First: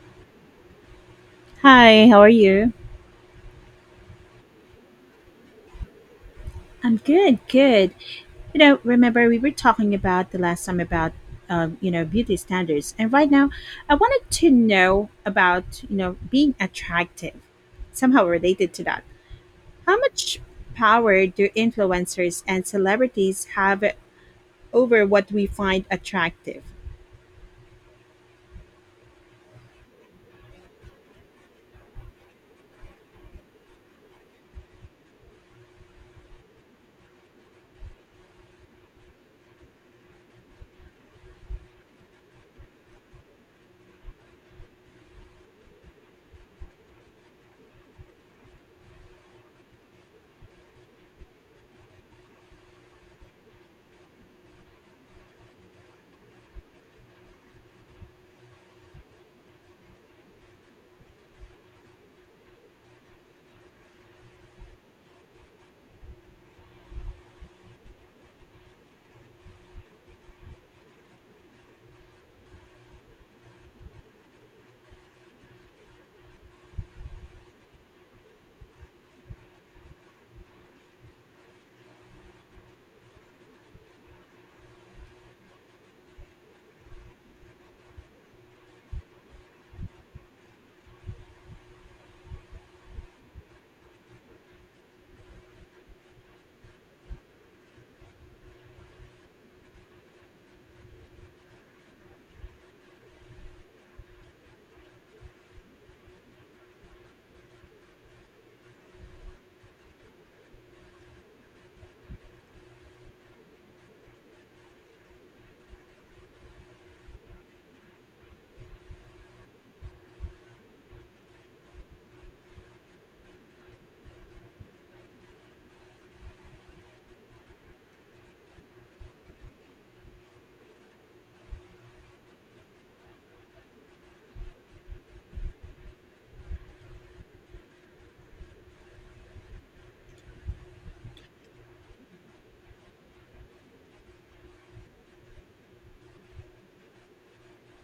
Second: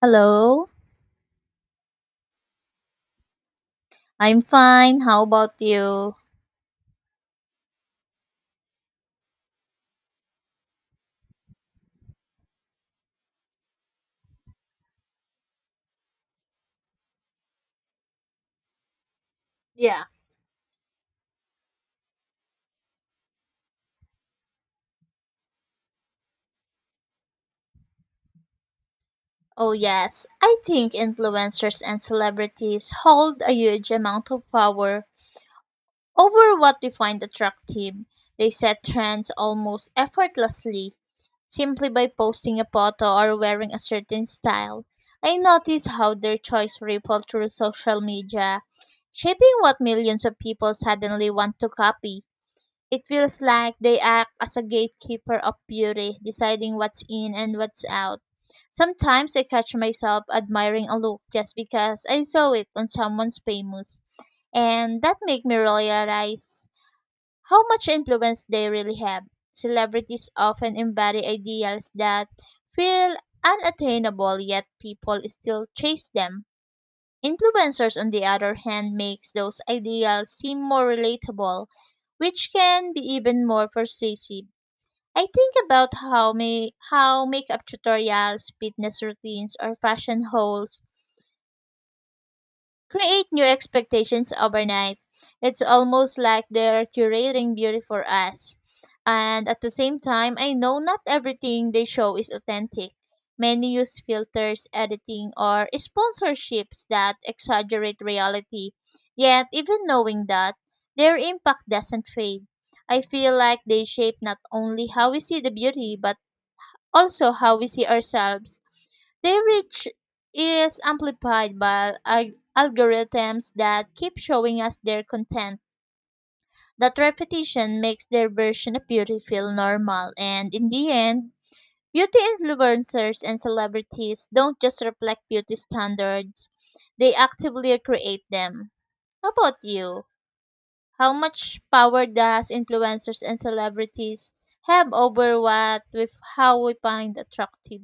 Hello, Hi, how are you? I'm fine. How about you? I'm good. Remember we were talking about the last time about beauty standards. And right now, I wanted to know about, being attractive. Somehow related to that. How Yeah. much power do influencers and celebrities have over what we find attractive? Oh, yes. I think influencers and celebrities hold a huge amount of power over what we find attractive. They set trends almost effortlessly, simply by posting a photo or wearing a certain style. I notice how their choice ripple through social media, shaping what millions of people suddenly want to copy. It feels like they act as a gatekeeper of beauty, deciding what's in and what's out. Sometimes I catch myself admiring a look just because I saw it on someone's famous, and that make me realize how much influence they really have. Celebrities often embody ideals that feel unattainable, yet people still chase them. Influencers, on the other hand, makes those ideals seem more relatable, which can be even more persuasive. I think about how makeup tutorials, fitness routines, or fashion hauls create new expectations overnight. It's almost like they're curating beauty for us. And at the same time, I know not everything they show is authentic. Many use filters, editing, or sponsorships that exaggerate reality. Yet, even knowing that, their impact doesn't fade. I feel like they shape not only how we see the beauty, but also how we see ourselves. Their reach is amplified by algorithms that keep showing us their content. That repetition makes their version of beauty feel normal, and in the end, beauty influencers and celebrities don't just reflect beauty standards, they actively create them. How about you? How much power does influencers and celebrities have over what with how we find attractive?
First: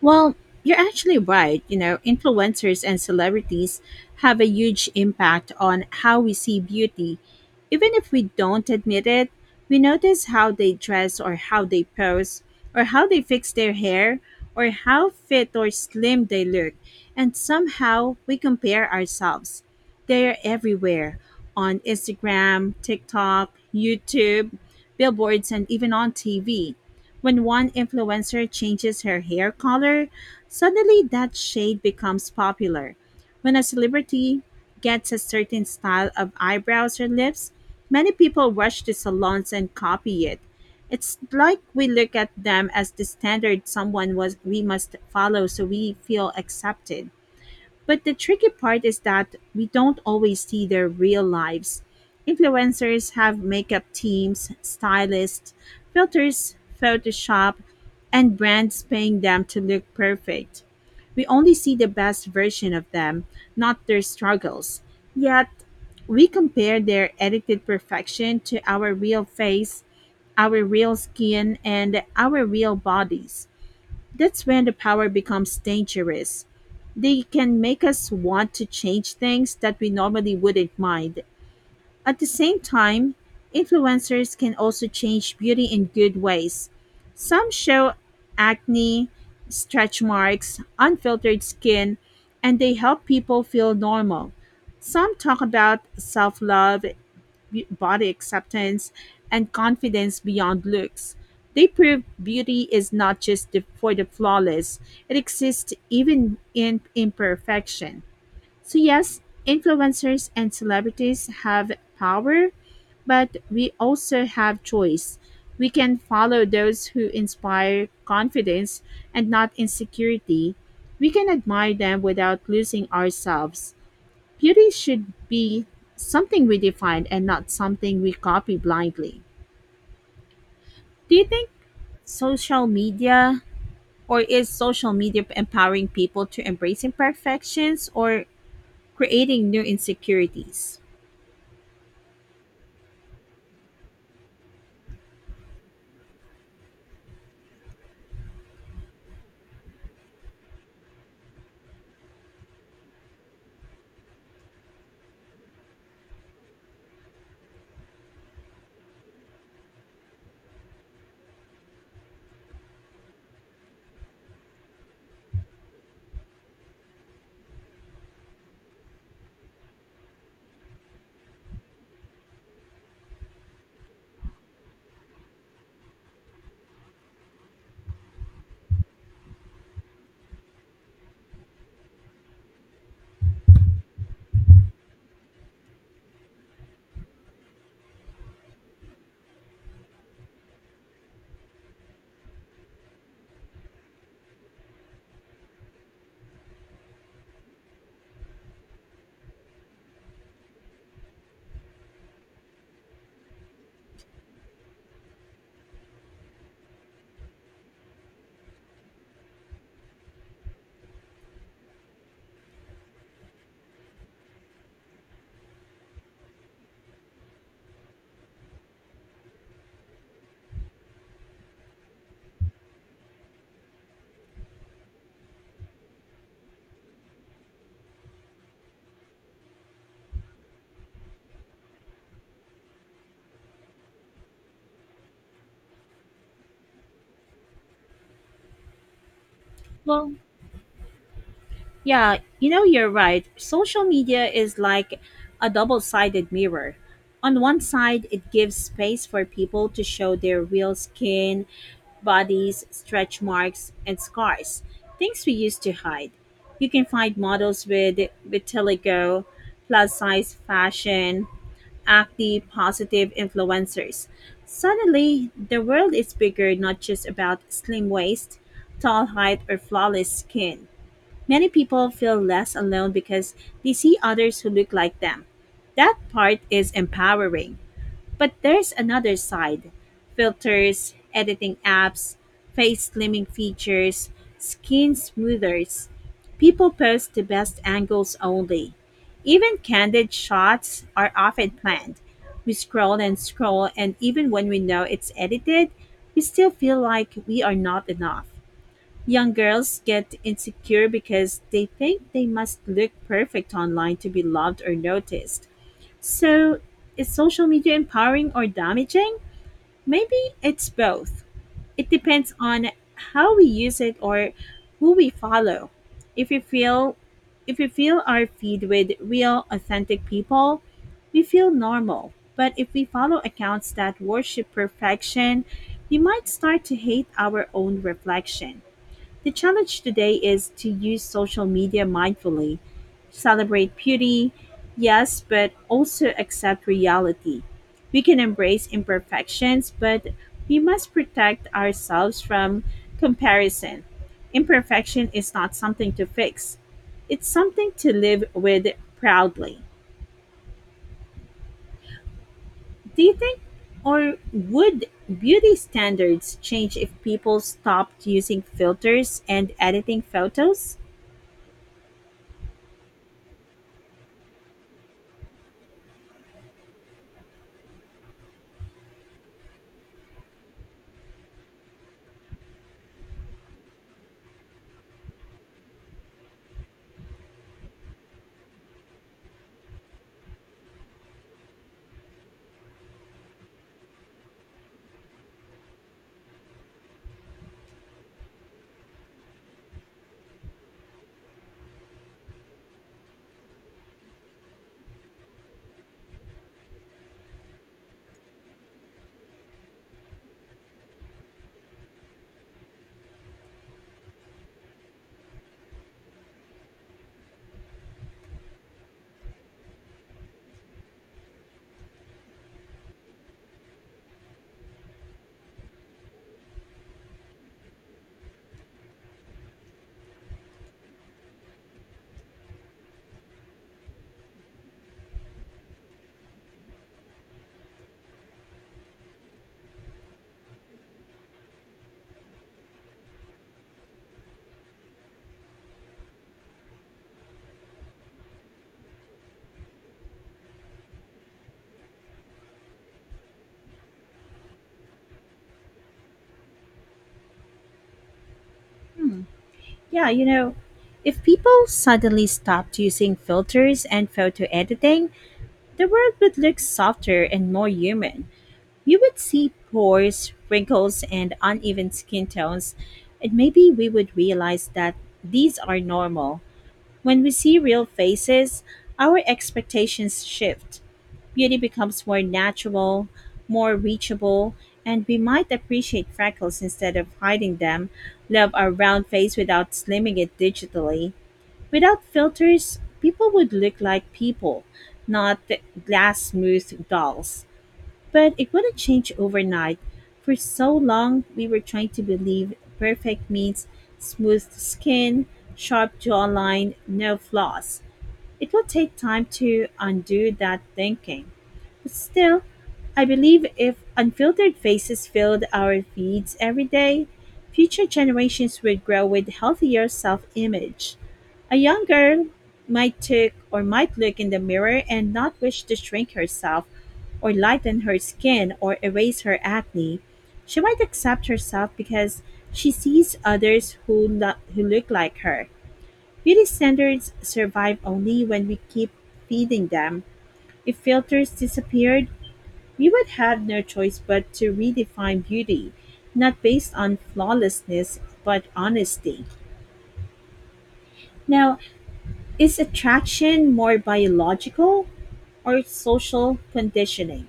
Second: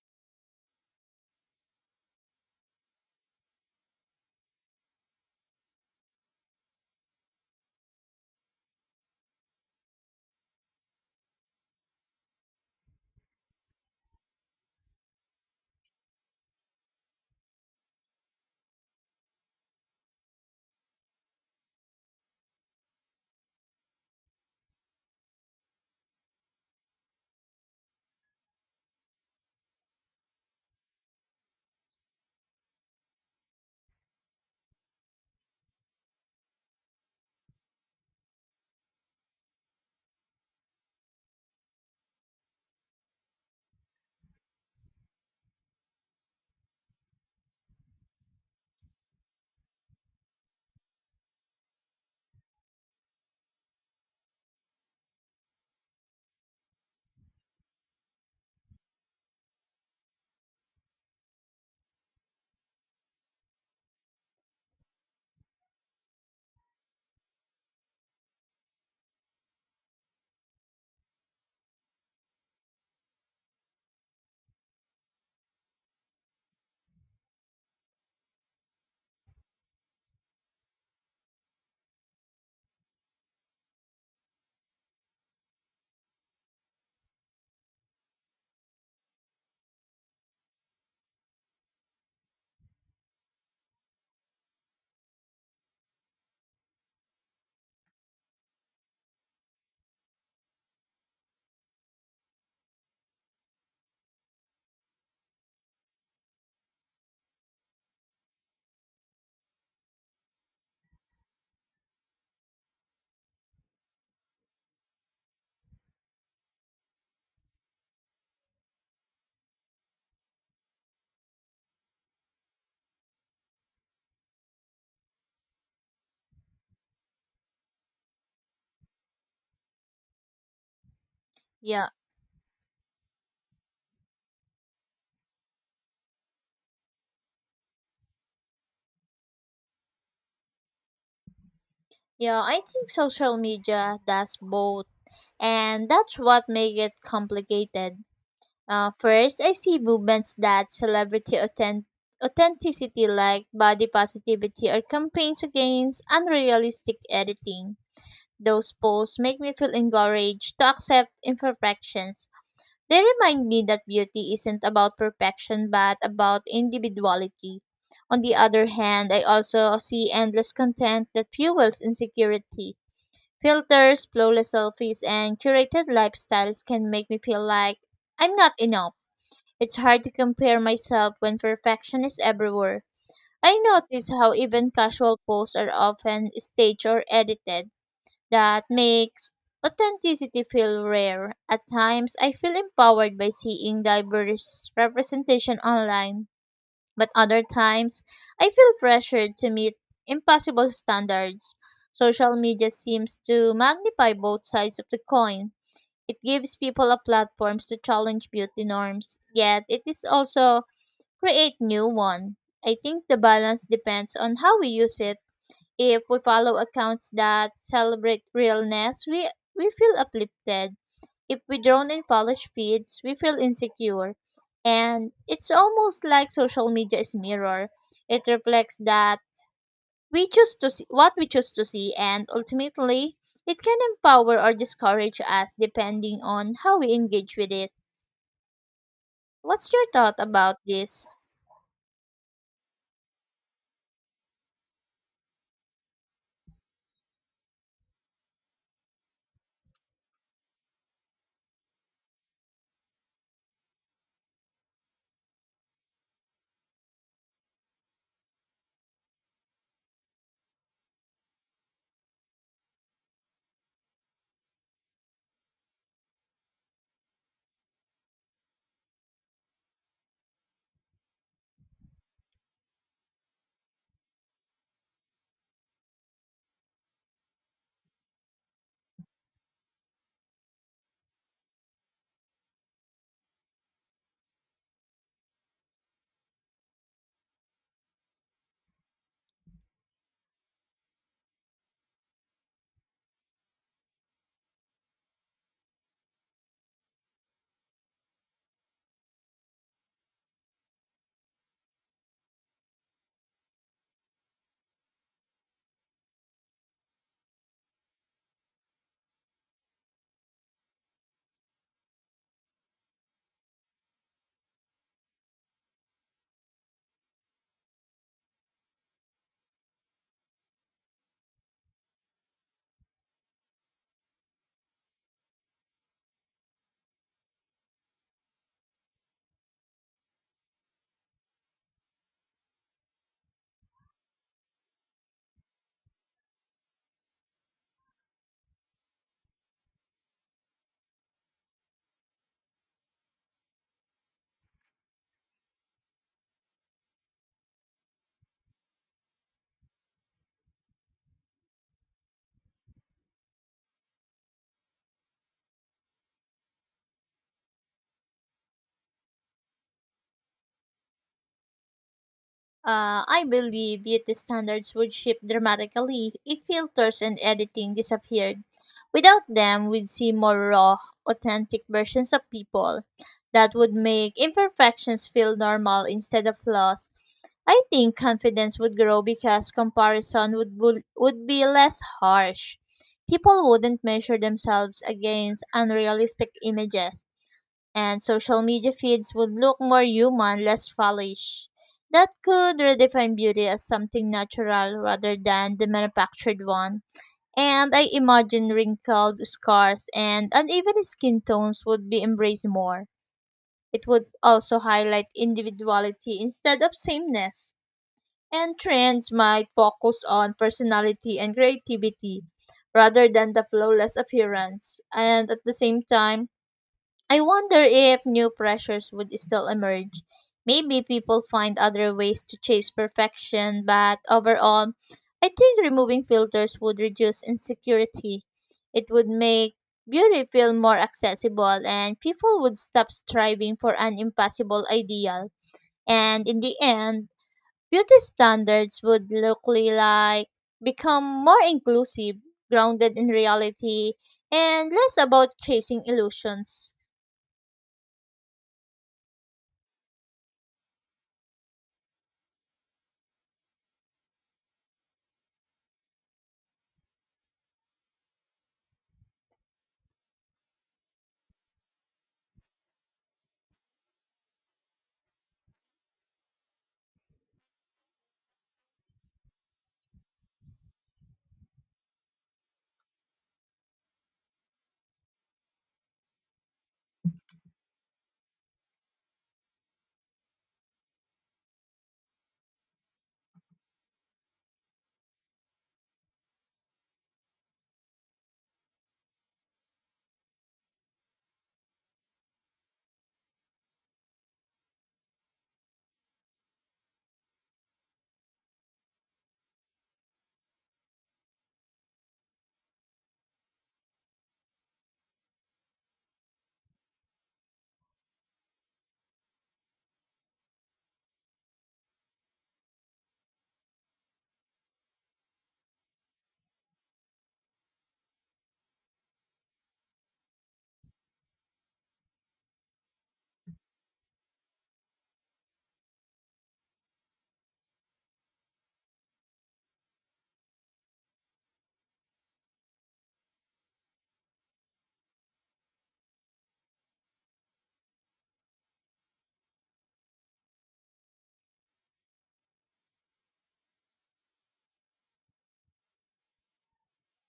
Well, you're actually right. Influencers and celebrities have a huge impact on how we see beauty. Even if we don't admit it, we notice how they dress or how they pose or how they fix their hair or how fit or slim they look. And somehow we compare ourselves. They're everywhere on Instagram, TikTok, YouTube, billboards, and even on TV. When one influencer changes her hair color, suddenly that shade becomes popular. When a celebrity gets a certain style of eyebrows or lips, many people rush to salons and copy it. It's like we look at them as the standard someone was we must follow so we feel accepted. But the tricky part is that we don't always see their real lives. Influencers have makeup teams, stylists, filters, Photoshop, and brands paying them to look perfect. We only see the best version of them, not their struggles. Yet, we compare their edited perfection to our real face, our real skin, and our real bodies. That's when the power becomes dangerous. They can make us want to change things that we normally wouldn't mind. At the same time, influencers can also change beauty in good ways. Some show acne, stretch marks, unfiltered skin, and they help people feel normal. Some talk about self love body acceptance, and confidence beyond looks. They prove beauty is not just the, for the flawless, it exists even in imperfection. So, yes, influencers and celebrities have power, but we also have choice. We can follow those who inspire confidence and not insecurity. We can admire them without losing ourselves. Beauty should be something we define and not something we copy blindly. Do you think, Yeah. social media or is social media empowering people to embrace imperfections or creating new insecurities? Yeah, I think social media does both, and that's what make it complicated. First, I see movements that authenticity, like body positivity, or campaigns against unrealistic editing. Those posts make me feel encouraged to accept imperfections. They remind me that beauty isn't about perfection but about individuality. On the other hand, I also see endless content that fuels insecurity. Filters, flawless selfies, and curated lifestyles can make me feel like I'm not enough. It's hard to compare myself when perfection is everywhere. I notice how even casual posts are often staged or edited. That makes authenticity feel rare. At times, I feel empowered by seeing diverse representation online. But other times, I feel pressured to meet impossible standards. Social media seems to magnify both sides of the coin. It gives people a platform to challenge beauty norms, yet it is also create new one. I think the balance depends on how we use it. If we follow accounts that celebrate realness, we feel uplifted. If we drown in college feeds, we feel insecure. And it's almost like social media is mirror. It reflects that we choose to see what we choose to see, and ultimately it can empower or discourage us depending on how we engage with it. What's your Well, thought about this? Yeah, you're right. Social media is like a double sided mirror. On one side, it gives space for people to show their real skin, bodies, stretch marks, and scars, things we used to hide. You can find models with vitiligo, plus size fashion, acne positive influencers. Suddenly, the world is bigger, not just about slim waist, tall height, or flawless skin. Many people feel less alone because they see others who look like them. That part is empowering. But there's another side filters, editing apps, face slimming features, skin smoothers. People post the best angles only. Even candid shots are often planned. We scroll and scroll, and even when we know it's edited, we still feel like we are not enough. Young girls get insecure because they think they must look perfect online to be loved or noticed. So, is social media empowering or damaging? Maybe it's both. It depends on how we use it or who we follow. If we feel if we fill our feed with real authentic people, we feel normal. But if we follow accounts that worship perfection, we might start to hate our own reflection. The challenge today is to use social media mindfully, celebrate beauty, yes, but also accept reality. We can embrace imperfections, but we must protect ourselves from comparison. Imperfection is not something to fix, it's something to live with proudly. Do you think, or would beauty standards change if people stopped using filters and editing photos? I believe beauty standards would shift dramatically if filters and editing disappeared. Without them, we'd see more raw, authentic versions of people that would make imperfections feel normal instead of flaws. I think confidence would grow because comparison would be less harsh. People wouldn't measure themselves against unrealistic images, and social media feeds would look more human, less fallish. That could redefine beauty as something natural rather than the manufactured one. And I imagine wrinkled scars and uneven skin tones would be embraced more. It would also highlight individuality instead of sameness. And trends might focus on personality and creativity rather than the flawless appearance. And at the same time, I wonder if new pressures would still emerge. Maybe people find other ways to chase perfection, but overall, I think removing filters would reduce insecurity. It would make beauty feel more accessible, and people would stop striving for an impossible ideal. And in the end, beauty standards would look li- like become more inclusive, grounded in reality, and less about chasing illusions. Yeah, you know, if people suddenly stopped using filters and photo editing, the world would look softer and more human. You would see pores, wrinkles, and uneven skin tones, and maybe we would realize that these are normal. When we see real faces, our expectations shift. Beauty becomes more natural, more reachable, and we might appreciate freckles instead of hiding them, love our round face without slimming it digitally. Without filters, people would look like people, not glass smooth dolls. But it wouldn't change overnight. For so long, we were trying to believe perfect means smooth skin, sharp jawline, no flaws. It will take time to undo that thinking. Still, I believe if unfiltered faces filled our feeds every day, future generations would grow with healthier self-image. A young girl might took or might look in the mirror and not wish to shrink herself or lighten her skin or erase her acne. She might accept herself because she sees others who look like her. Beauty standards survive only when we keep feeding them. If filters disappeared, we would have no choice but to redefine beauty, not based on flawlessness, but honesty. Now, is attraction more biological or social conditioning?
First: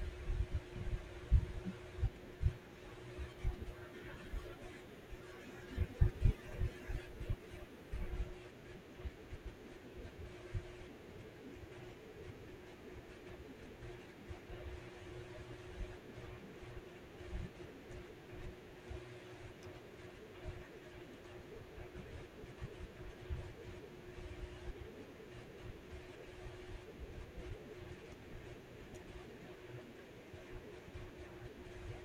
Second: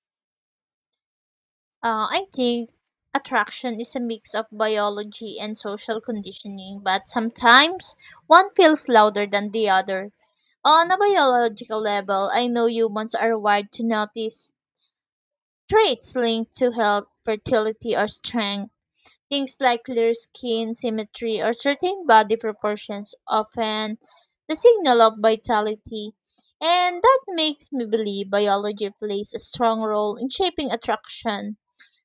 I think attraction is a mix of biology and social conditioning, but sometimes one feels louder than the other. On a biological level, I know humans are wired to notice traits linked to health, fertility, or strength. Things like clear skin, symmetry, or certain body proportions often the signal of vitality. And that makes me believe biology plays a strong role in shaping attraction,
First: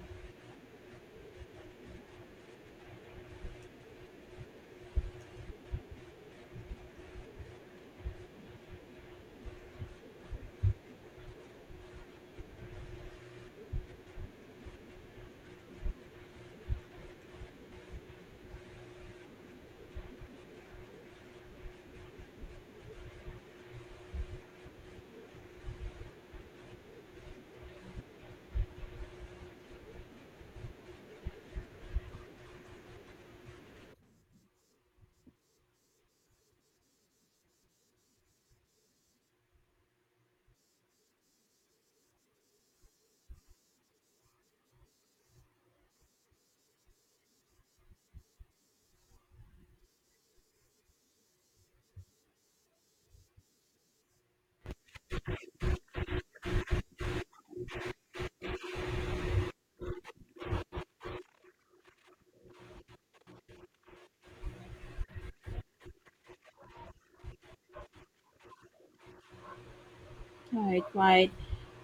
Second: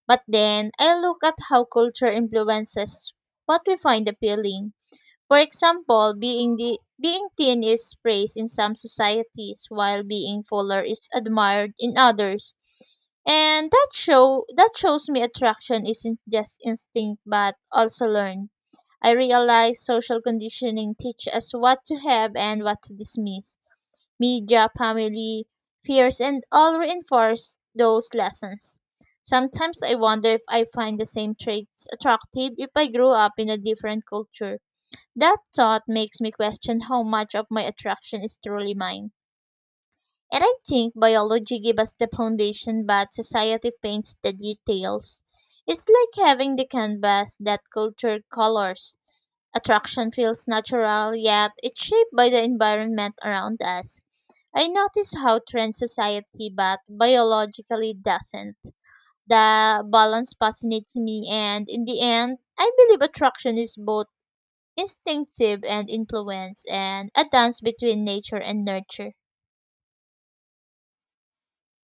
but then I look at how culture influences what we find appealing. For example, being thin is praised in some societies while being fuller is admired in others. And that shows me attraction isn't just instinct but also learned. I realize social conditioning teach us what to have and what to dismiss. Media, family, fears, and all reinforce those lessons. Sometimes I wonder if I find the same traits attractive if I grew up in a different culture. That thought makes me question how much of my attraction is truly mine. And I think biology gives us the foundation, but society paints the details. It's like having the canvas that culture colors. Attraction feels natural, yet it's shaped by the environment around us. I notice how trends society but biologically doesn't. The balance fascinates me, and in the end I believe attraction is both instinctive and influence, and a dance between nature and nurture. Right.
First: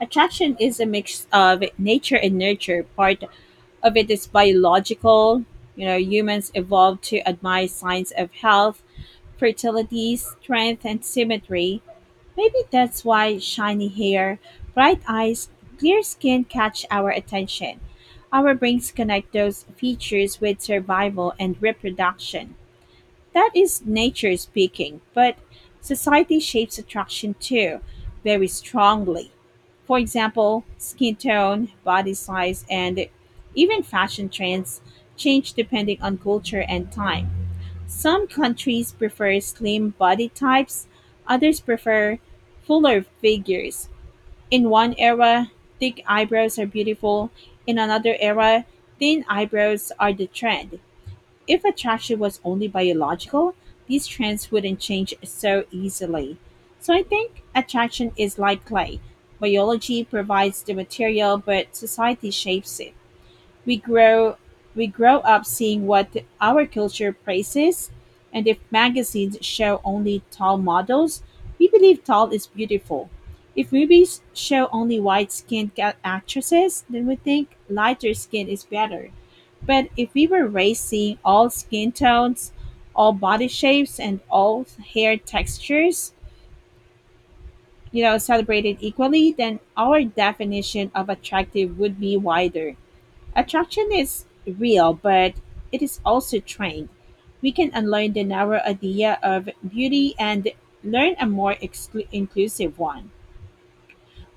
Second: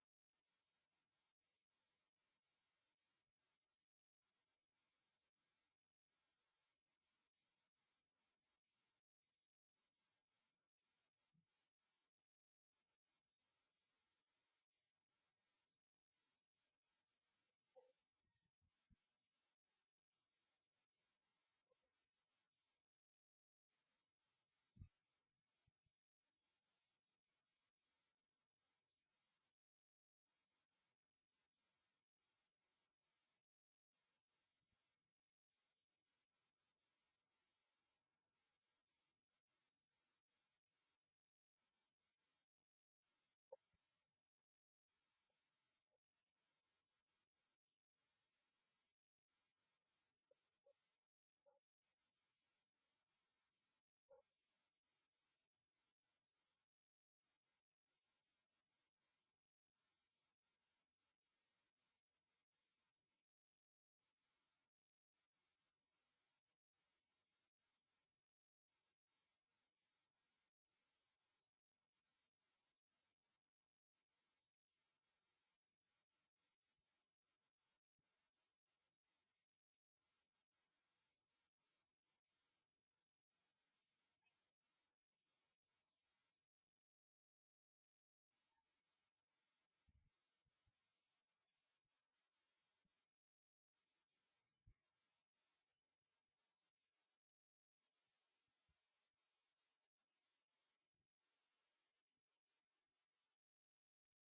Attraction is a mix of nature and nurture. Part of it is biological. You know, humans evolved to admire signs of health, fertility, strength, and symmetry. Maybe that's why shiny hair, bright eyes, clear skin catch our attention. Our brains connect those features with survival and reproduction. That is nature speaking, but society shapes attraction too, very strongly. For example, skin tone, body size, and even fashion trends change depending on culture and time. Some countries prefer slim body types, others prefer fuller figures. In one era, thick eyebrows are beautiful, in another era, thin eyebrows are the trend. If attraction was only biological, these trends wouldn't change so easily. So I think attraction is like clay. Biology provides the material, but society shapes it. We grow we grow up seeing what our culture praises, and if magazines show only tall models, we believe tall is beautiful. If movies show only white-skinned actresses, then we think lighter skin is better. But if we were raised seeing all skin tones, all body shapes, and all hair textures, you know, celebrated equally, then our definition of attractive would be wider. Attraction is real, but it is also trained. We can unlearn the narrow idea of beauty and learn a more inclusive one.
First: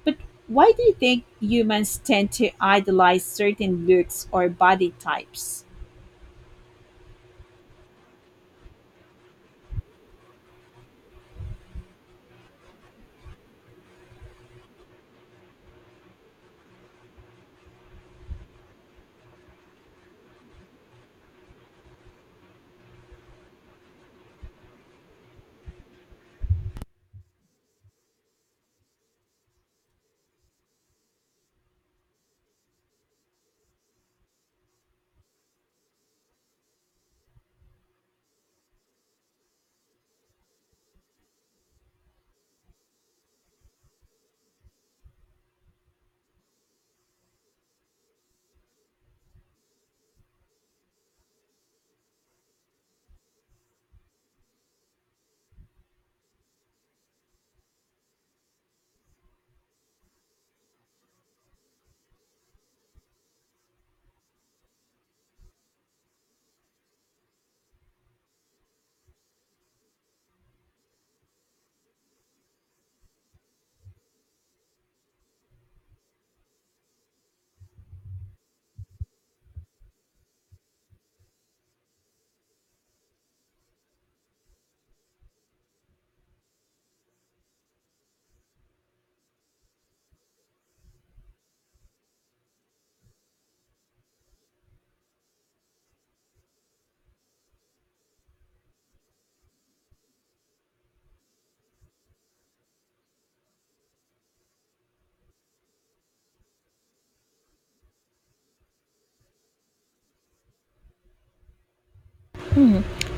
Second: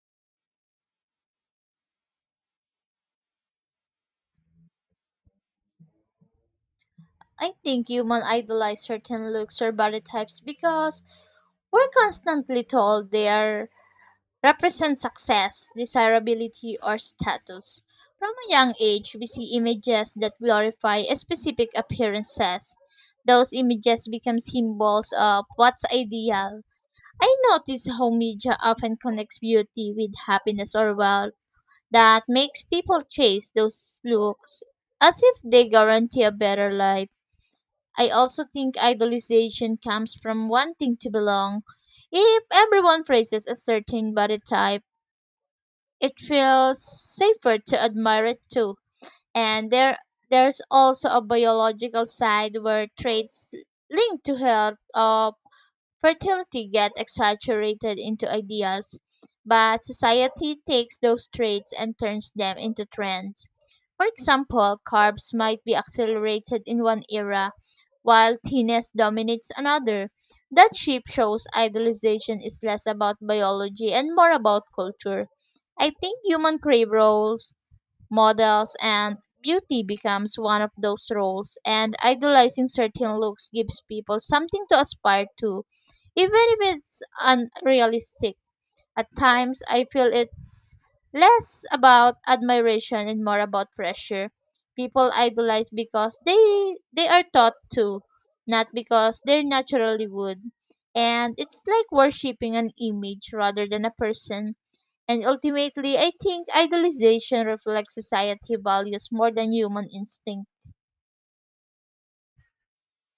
But why do you think humans tend to idolize certain looks or body types? I think humans idolize certain looks or body types because we're constantly told they are represent success, desirability, or status. From a young age, we see images that glorify a specific appearances. Those images become symbols of what's ideal. I notice how media often connects beauty with happiness or wealth, that makes people chase those looks as if they guarantee a better life. I also think idolization comes from wanting to belong. If everyone praises a certain body type, it feels safer to admire it too. And there's also a biological side where traits linked to health or fertility get exaggerated into ideals, but society takes those traits and turns them into trends. For example, carbs might be accelerated in one era, while thinness dominates another. That shift shows idolization is less about biology and more about culture. I think human crave roles models, and beauty becomes one of those roles, and idolizing certain looks gives people something to aspire to, even if it's unrealistic. At times I feel it's less about admiration and more about pressure. People idolize because they are taught to, not because they naturally would. And it's like worshipping an image rather than a person. And ultimately, I think idolization reflects society values more than human instinct.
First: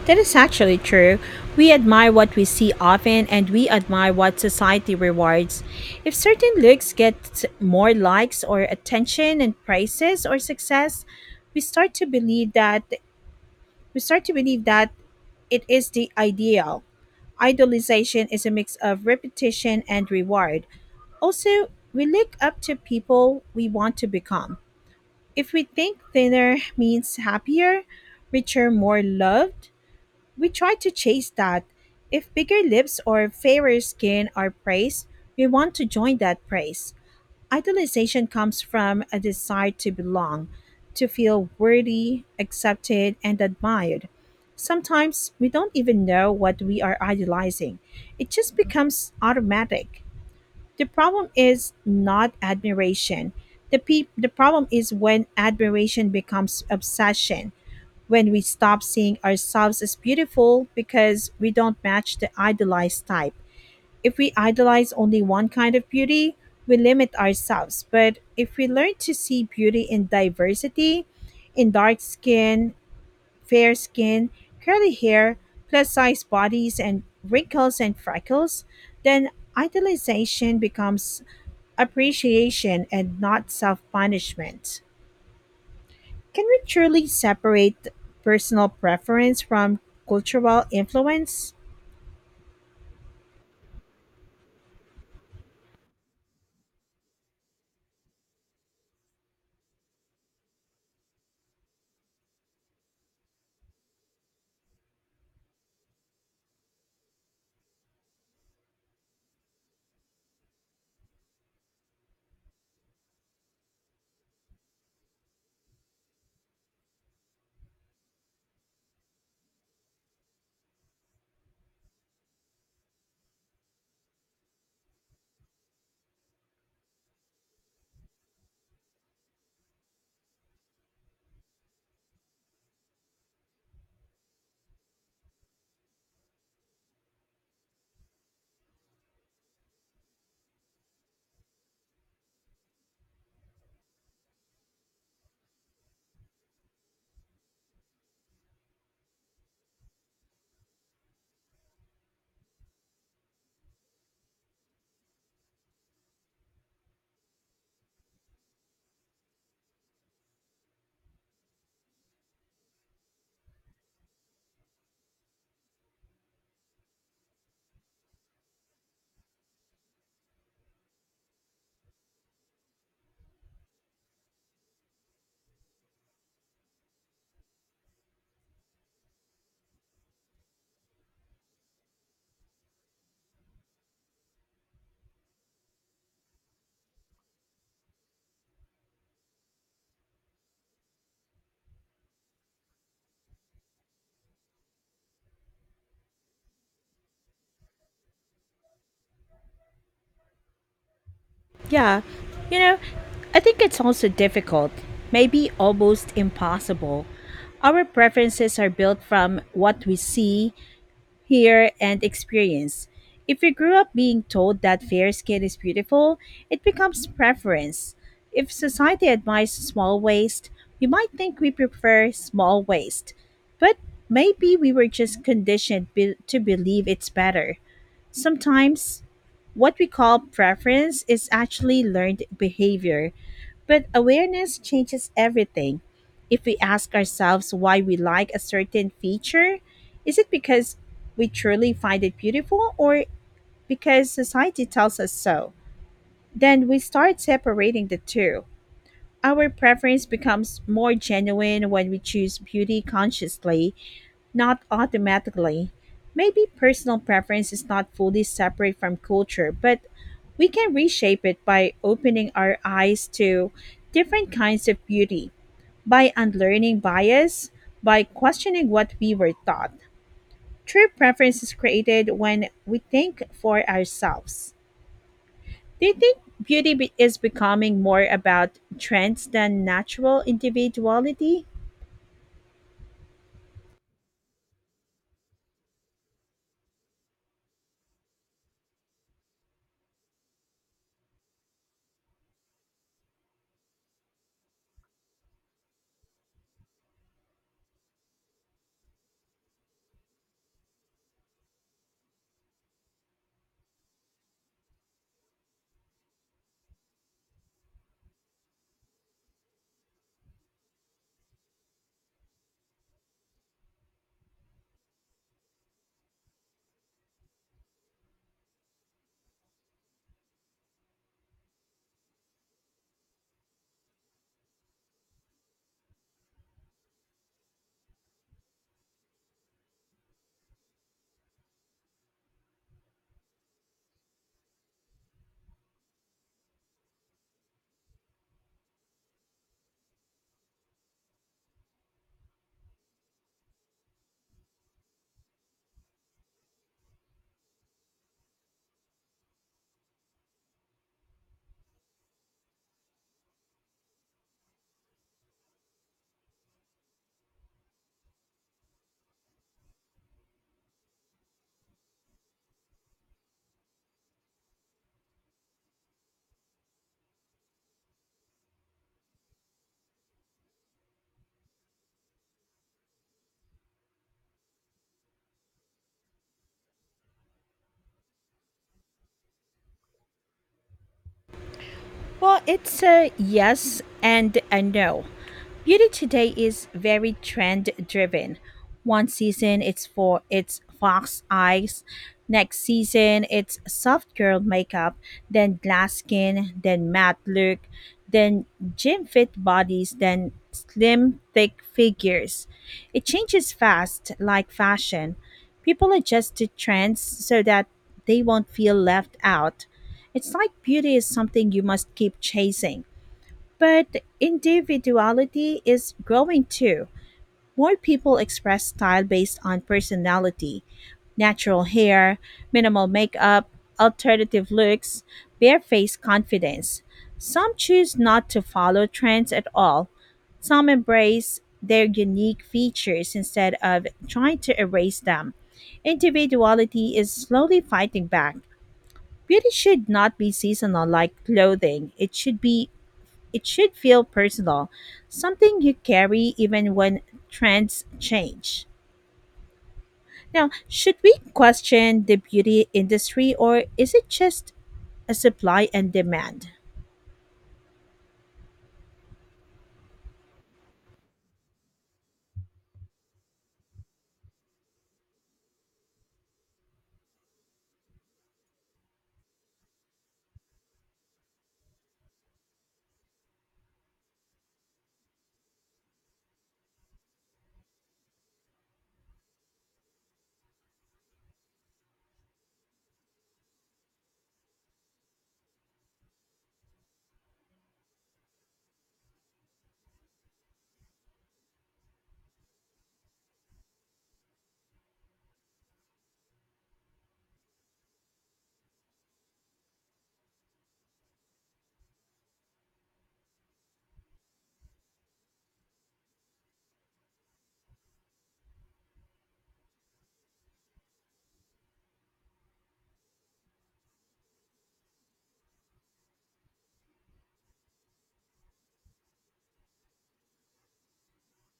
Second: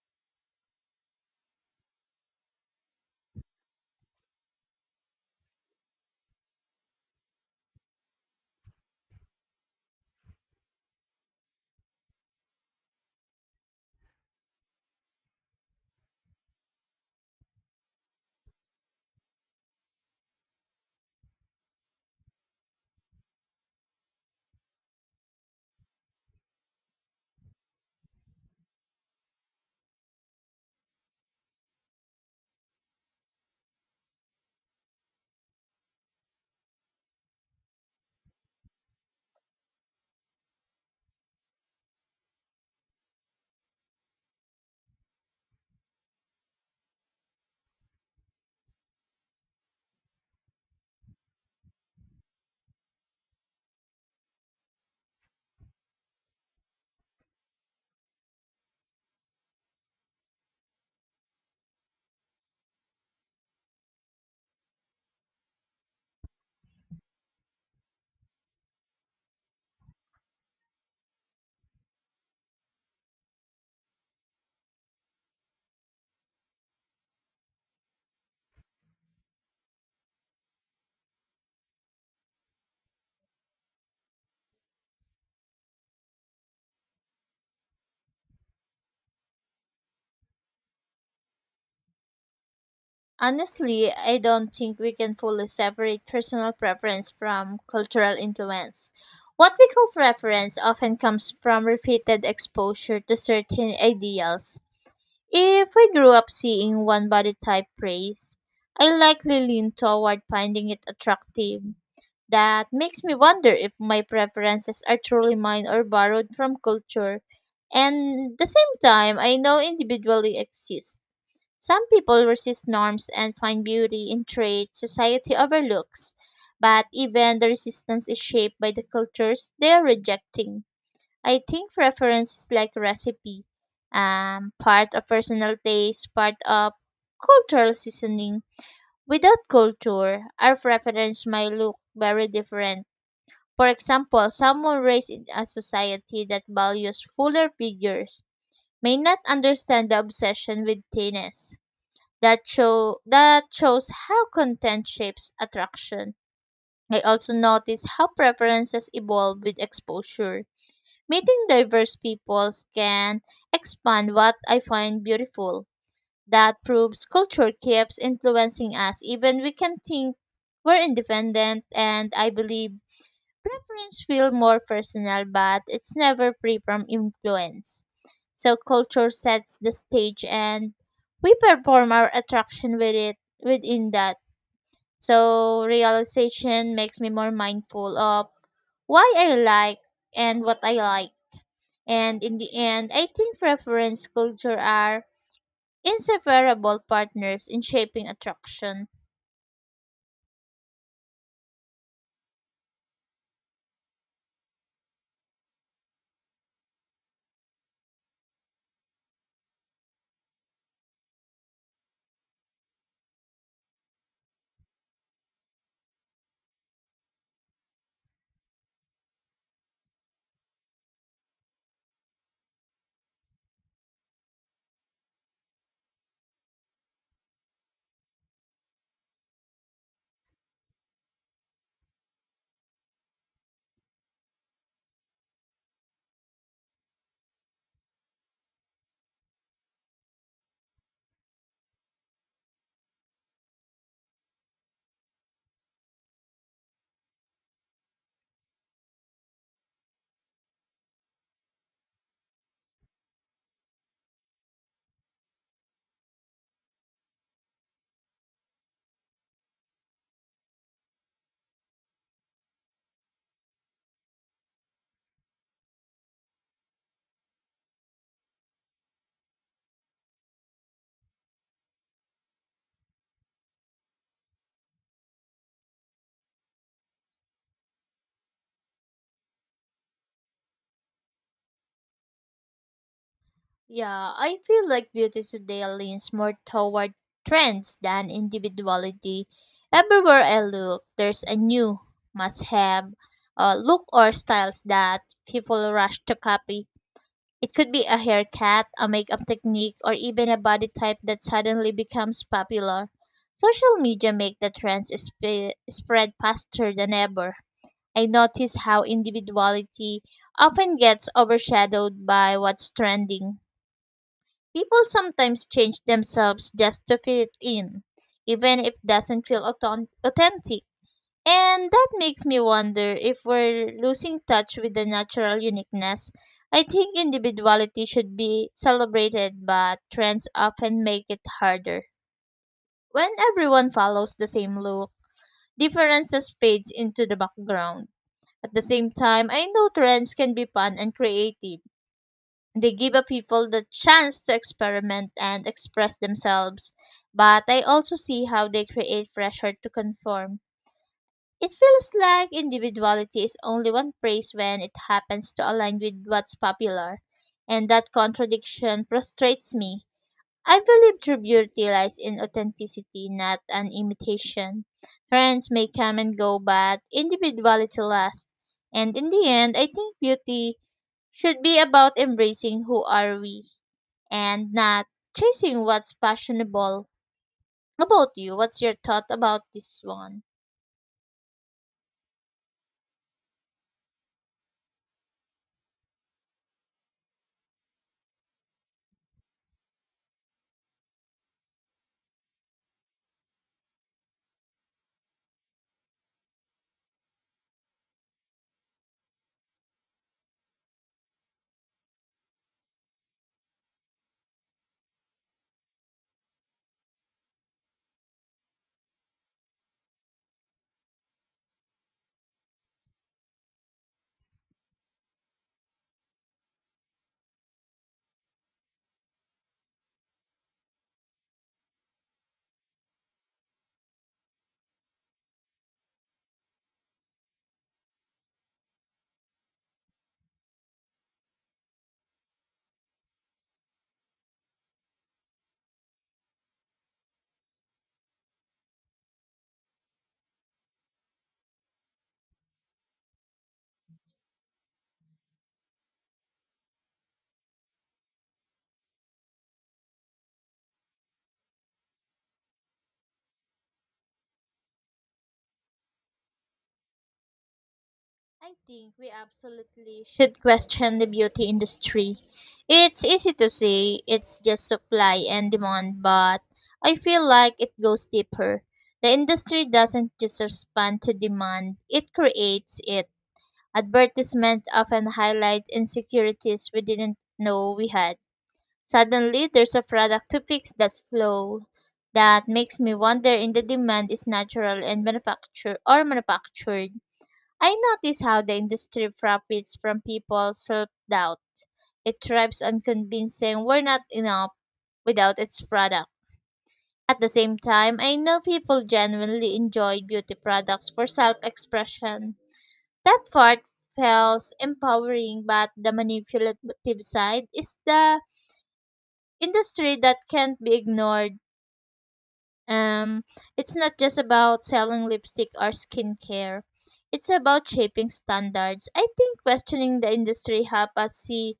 That is actually true. We admire what we see often and we admire what society rewards. If certain looks get more likes or attention and praises or success, we start to believe that We start to believe that it is the ideal. Idolization is a mix of repetition and reward. Also, we look up to people we want to become. If we think thinner means happier, richer, more loved, we try to chase that. If bigger lips or fairer skin are praised, we want to join that praise. Idolization comes from a desire to belong, to feel worthy, accepted, and admired. Sometimes we don't even know what we are idolizing, it just becomes automatic. The problem is not admiration. The problem is when admiration becomes obsession, when we stop seeing ourselves as beautiful because we don't match the idolized type. If we idolize only one kind of beauty, we limit ourselves. But if we learn to see beauty in diversity, in dark skin, fair skin, curly hair, plus size bodies, and wrinkles and freckles, then idolization becomes appreciation and not self punishment. Can we truly separate personal preference from cultural influence? Honestly, I don't think we can fully separate personal preference from cultural influence. What we call preference often comes from repeated exposure to certain ideals. If I grew up seeing one body type praised, I likely lean toward finding it attractive. That makes me wonder if my preferences are truly mine or borrowed from culture. And the same time, I know individually exist. Some people resist norms and find beauty in traits society overlooks, but even the resistance is shaped by the cultures they are rejecting. I think preference is like recipe, part of personal taste, part of cultural seasoning. Without culture, our preference might look very different. For example, someone raised in a society that values fuller figures may not understand the obsession with thinness. That shows how content shapes attraction. I also notice how preferences evolve with exposure. Meeting diverse peoples can expand what I find beautiful. That proves culture keeps influencing us even we can think we're independent, and I believe preference feel more personal but it's never free from influence. So culture sets the stage, and we perform our attraction within that. So realization makes me more mindful of why I like and what I like, and in the end, I think preference culture are inseparable partners in shaping attraction. Yeah. You know, I think it's also difficult, maybe almost impossible. Our preferences are built from what we see, hear, and experience. If you grew up being told that fair skin is beautiful, it becomes preference. If society admires small waist, we might think we prefer small waist. But maybe we were just conditioned to believe it's better. Sometimes what we call preference is actually learned behavior, but awareness changes everything. If we ask ourselves why we like a certain feature, is it because we truly find it beautiful or because society tells us so? Then we start separating the two. Our preference becomes more genuine when we choose beauty consciously not automatically. Maybe personal preference is not fully separate from culture, but we can reshape it by opening our eyes to different kinds of beauty, by unlearning bias, by questioning what we were taught. True preference is created when we think for ourselves. Do you think beauty is becoming more about trends than natural individuality? Yeah, I feel like beauty today leans more toward trends than individuality. Everywhere I look, there's a new must have look or styles that people rush to copy. It could be a haircut, a makeup technique, or even a body type that suddenly becomes popular. Social media make the spread faster than ever. I notice how individuality often gets overshadowed by what's trending. People sometimes change themselves just to fit in, even if it doesn't feel authentic. And that makes me wonder if we're losing touch with the natural uniqueness. I think individuality should be celebrated, but trends often make it harder. When everyone follows the same look, differences fades into the background. At the same time, I know trends can be fun and creative. They give a people the chance to experiment and express themselves, but I also see how they create pressure to conform. It feels like individuality is only one praise when it happens to align with what's popular, and that contradiction frustrates me. I believe true beauty lies in authenticity, not an imitation. Trends may come and go, but individuality lasts. And in the end, I think beauty should be about embracing who are we and not chasing what's fashionable. About you, what's your thought about this one? Well, it's a yes and a no. Beauty today is very trend driven. One season it's for its fox eyes, next season it's soft girl makeup, then glass skin, then matte look, then gym fit bodies, then slim thick figures. It changes fast like fashion. People adjust to trends so that they won't feel left out. It's like beauty is something you must keep chasing. But individuality is growing too. More people express style based on personality natural hair, minimal makeup, alternative looks, barefaced confidence. Some choose not to follow trends at all. Some embrace their unique features instead of trying to erase them. Individuality is slowly fighting back. Beauty should not be seasonal like clothing. It should feel personal, something you carry even when trends change. Now, should we question the beauty industry or is it just a supply and demand? I think we absolutely should question the beauty industry. It's easy to say it's just supply and demand, but I feel like it goes deeper. The industry doesn't just respond to demand, it creates it. Advertisement often highlight insecurities we didn't know we had. Suddenly, there's a product to fix that flaw. That makes me wonder if the demand is natural and manufactured or manufactured. I notice how the industry profits from people's self doubt. It thrives on convincing we're not enough without its product. At the same time, I know people genuinely enjoy beauty products for self expression. That part feels empowering, but the manipulative side is the industry that can't be ignored. Um, it's not just about selling lipstick or skincare. It's about shaping standards. I think questioning the industry help us see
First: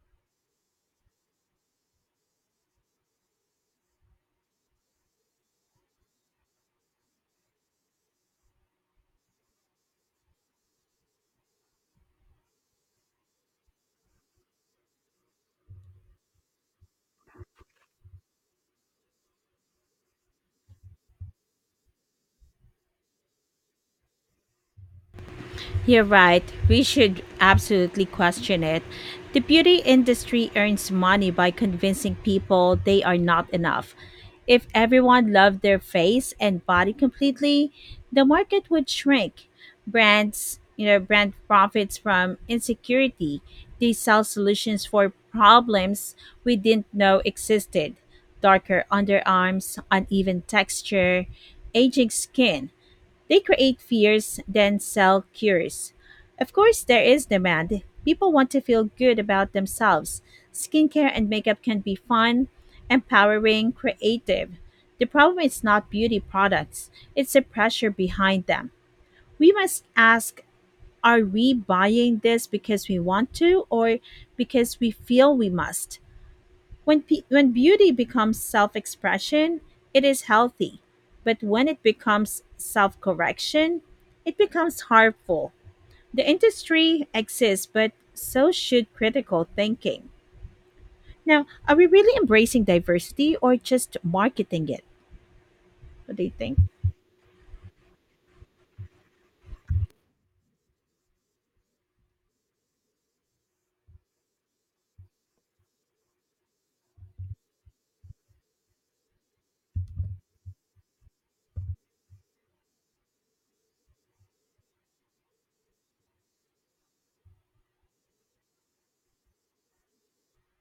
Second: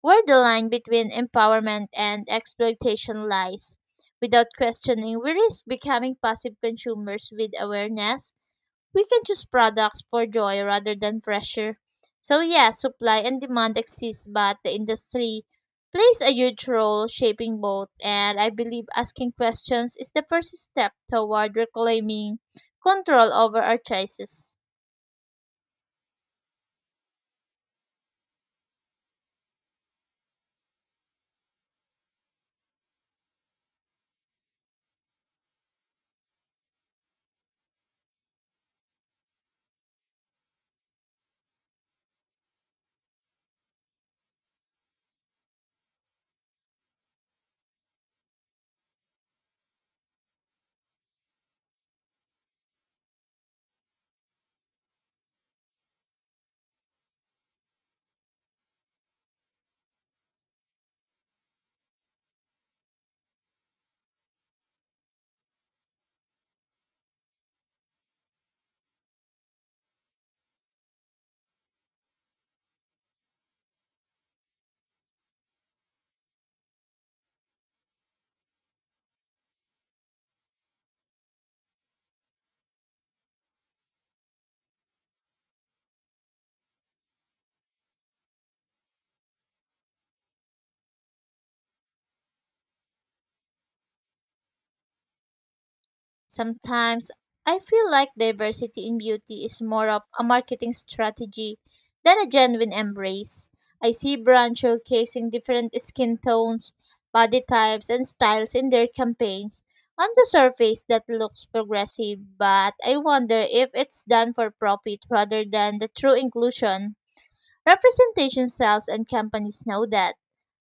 where the line between empowerment and exploitation lies. Without questioning, we risk becoming passive consumers. With awareness we can choose products for joy rather than pressure. So yeah, supply and demand exist, but the industry plays a huge role shaping both. And I believe asking questions is the first step toward reclaiming control over our choices. You're right. We should absolutely question it. The beauty industry earns money by convincing people they are not enough. If everyone loved their face and body completely, the market would shrink. Brand profits from insecurity. They sell solutions for problems we didn't know existed. Darker underarms, uneven texture, aging skin. They create fears, then sell cures. Of course, there is demand. People want to feel good about themselves. Skincare and makeup can be fun, empowering, creative. The problem is not beauty products, it's the pressure behind them. We must ask are we buying this because we want to or because we feel we must? When beauty becomes self expression, it is healthy. But when it becomes self correction, it becomes harmful. The industry exists, but so should critical thinking. Now, are we really embracing diversity or just marketing it? What do you think? Sometimes I feel like diversity in beauty is more of a marketing strategy than a genuine embrace. I see brands showcasing different skin tones, body types, and styles in their campaigns. On the surface, that looks progressive, but I wonder if it's done for profit rather than the true inclusion. Representation cells and companies know that.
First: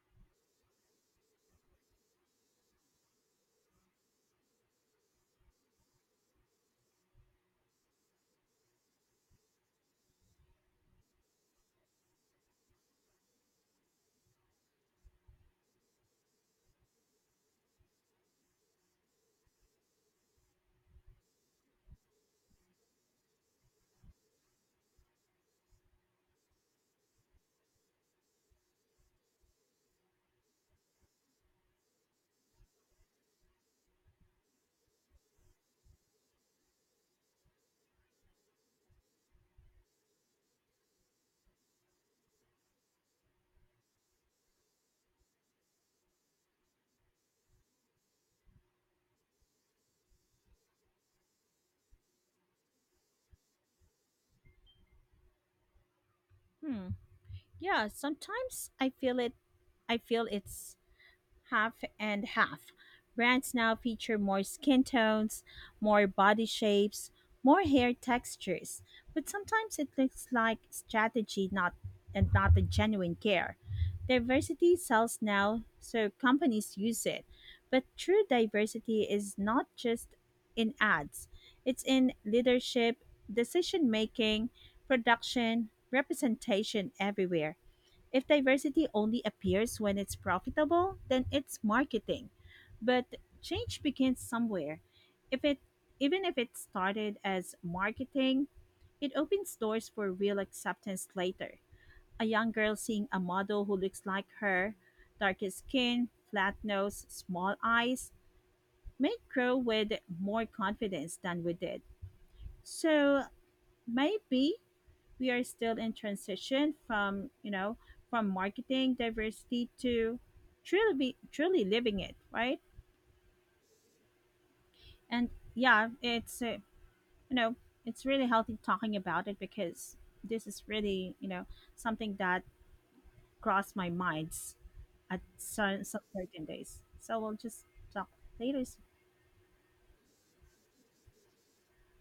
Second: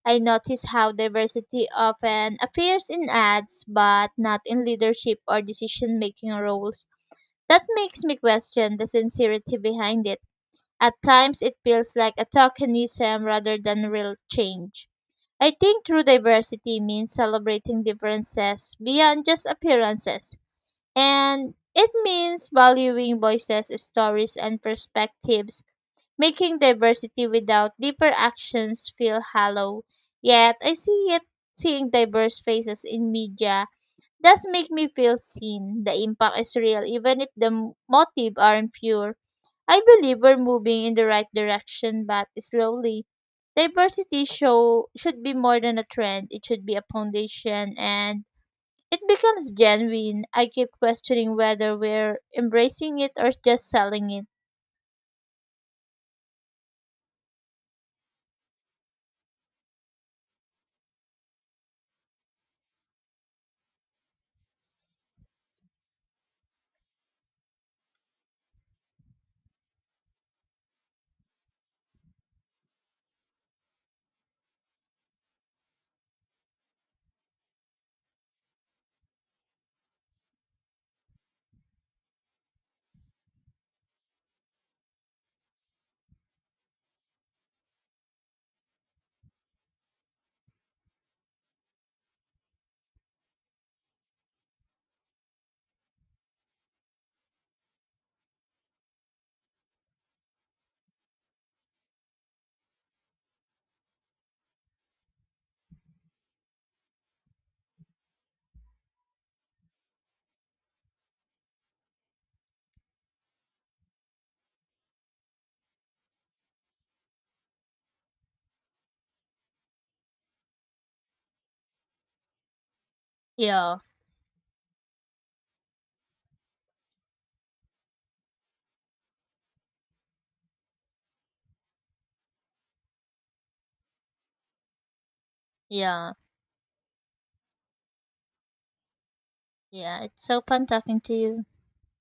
I notice how diversity often appears in ads, but not in leadership or decision making roles. That makes me question the sincerity behind it. At times, it feels like a tokenism rather than real change. I think true diversity means celebrating differences beyond just appearances, and it means valuing voices, stories, and perspectives, making diversity without deeper actions feel hollow. Yet I see it Seeing diverse faces in media does make me feel seen. The impact is real even if the motive aren't pure. I believe we're moving in the right direction but slowly. Diversity show should be more than a trend. It should be a foundation, and it becomes genuine. I keep questioning whether we're embracing it or just selling it. Hmm. Yeah, sometimes I feel it. I feel it's half and half. Brands now feature more skin tones, more body shapes, more hair textures, but sometimes it looks like strategy not and not a genuine care. Diversity sells now, so companies use it. But true diversity is not just in ads. It's in leadership, decision making, production, representation everywhere. If diversity only appears when it's profitable, then it's marketing. But change begins somewhere. If it even if it started as marketing, it opens doors for real acceptance later. A young girl seeing a model who looks like her, darker skin, flat nose, small eyes, may grow with more confidence than we did. So maybe we are still in transition from from marketing diversity to truly living it, right? Yeah. And yeah, it's you know it's really healthy talking about it because this is really, you know, something that crossed my minds at some Yeah. certain days, so we'll just talk later. Yeah, it's so fun talking to you.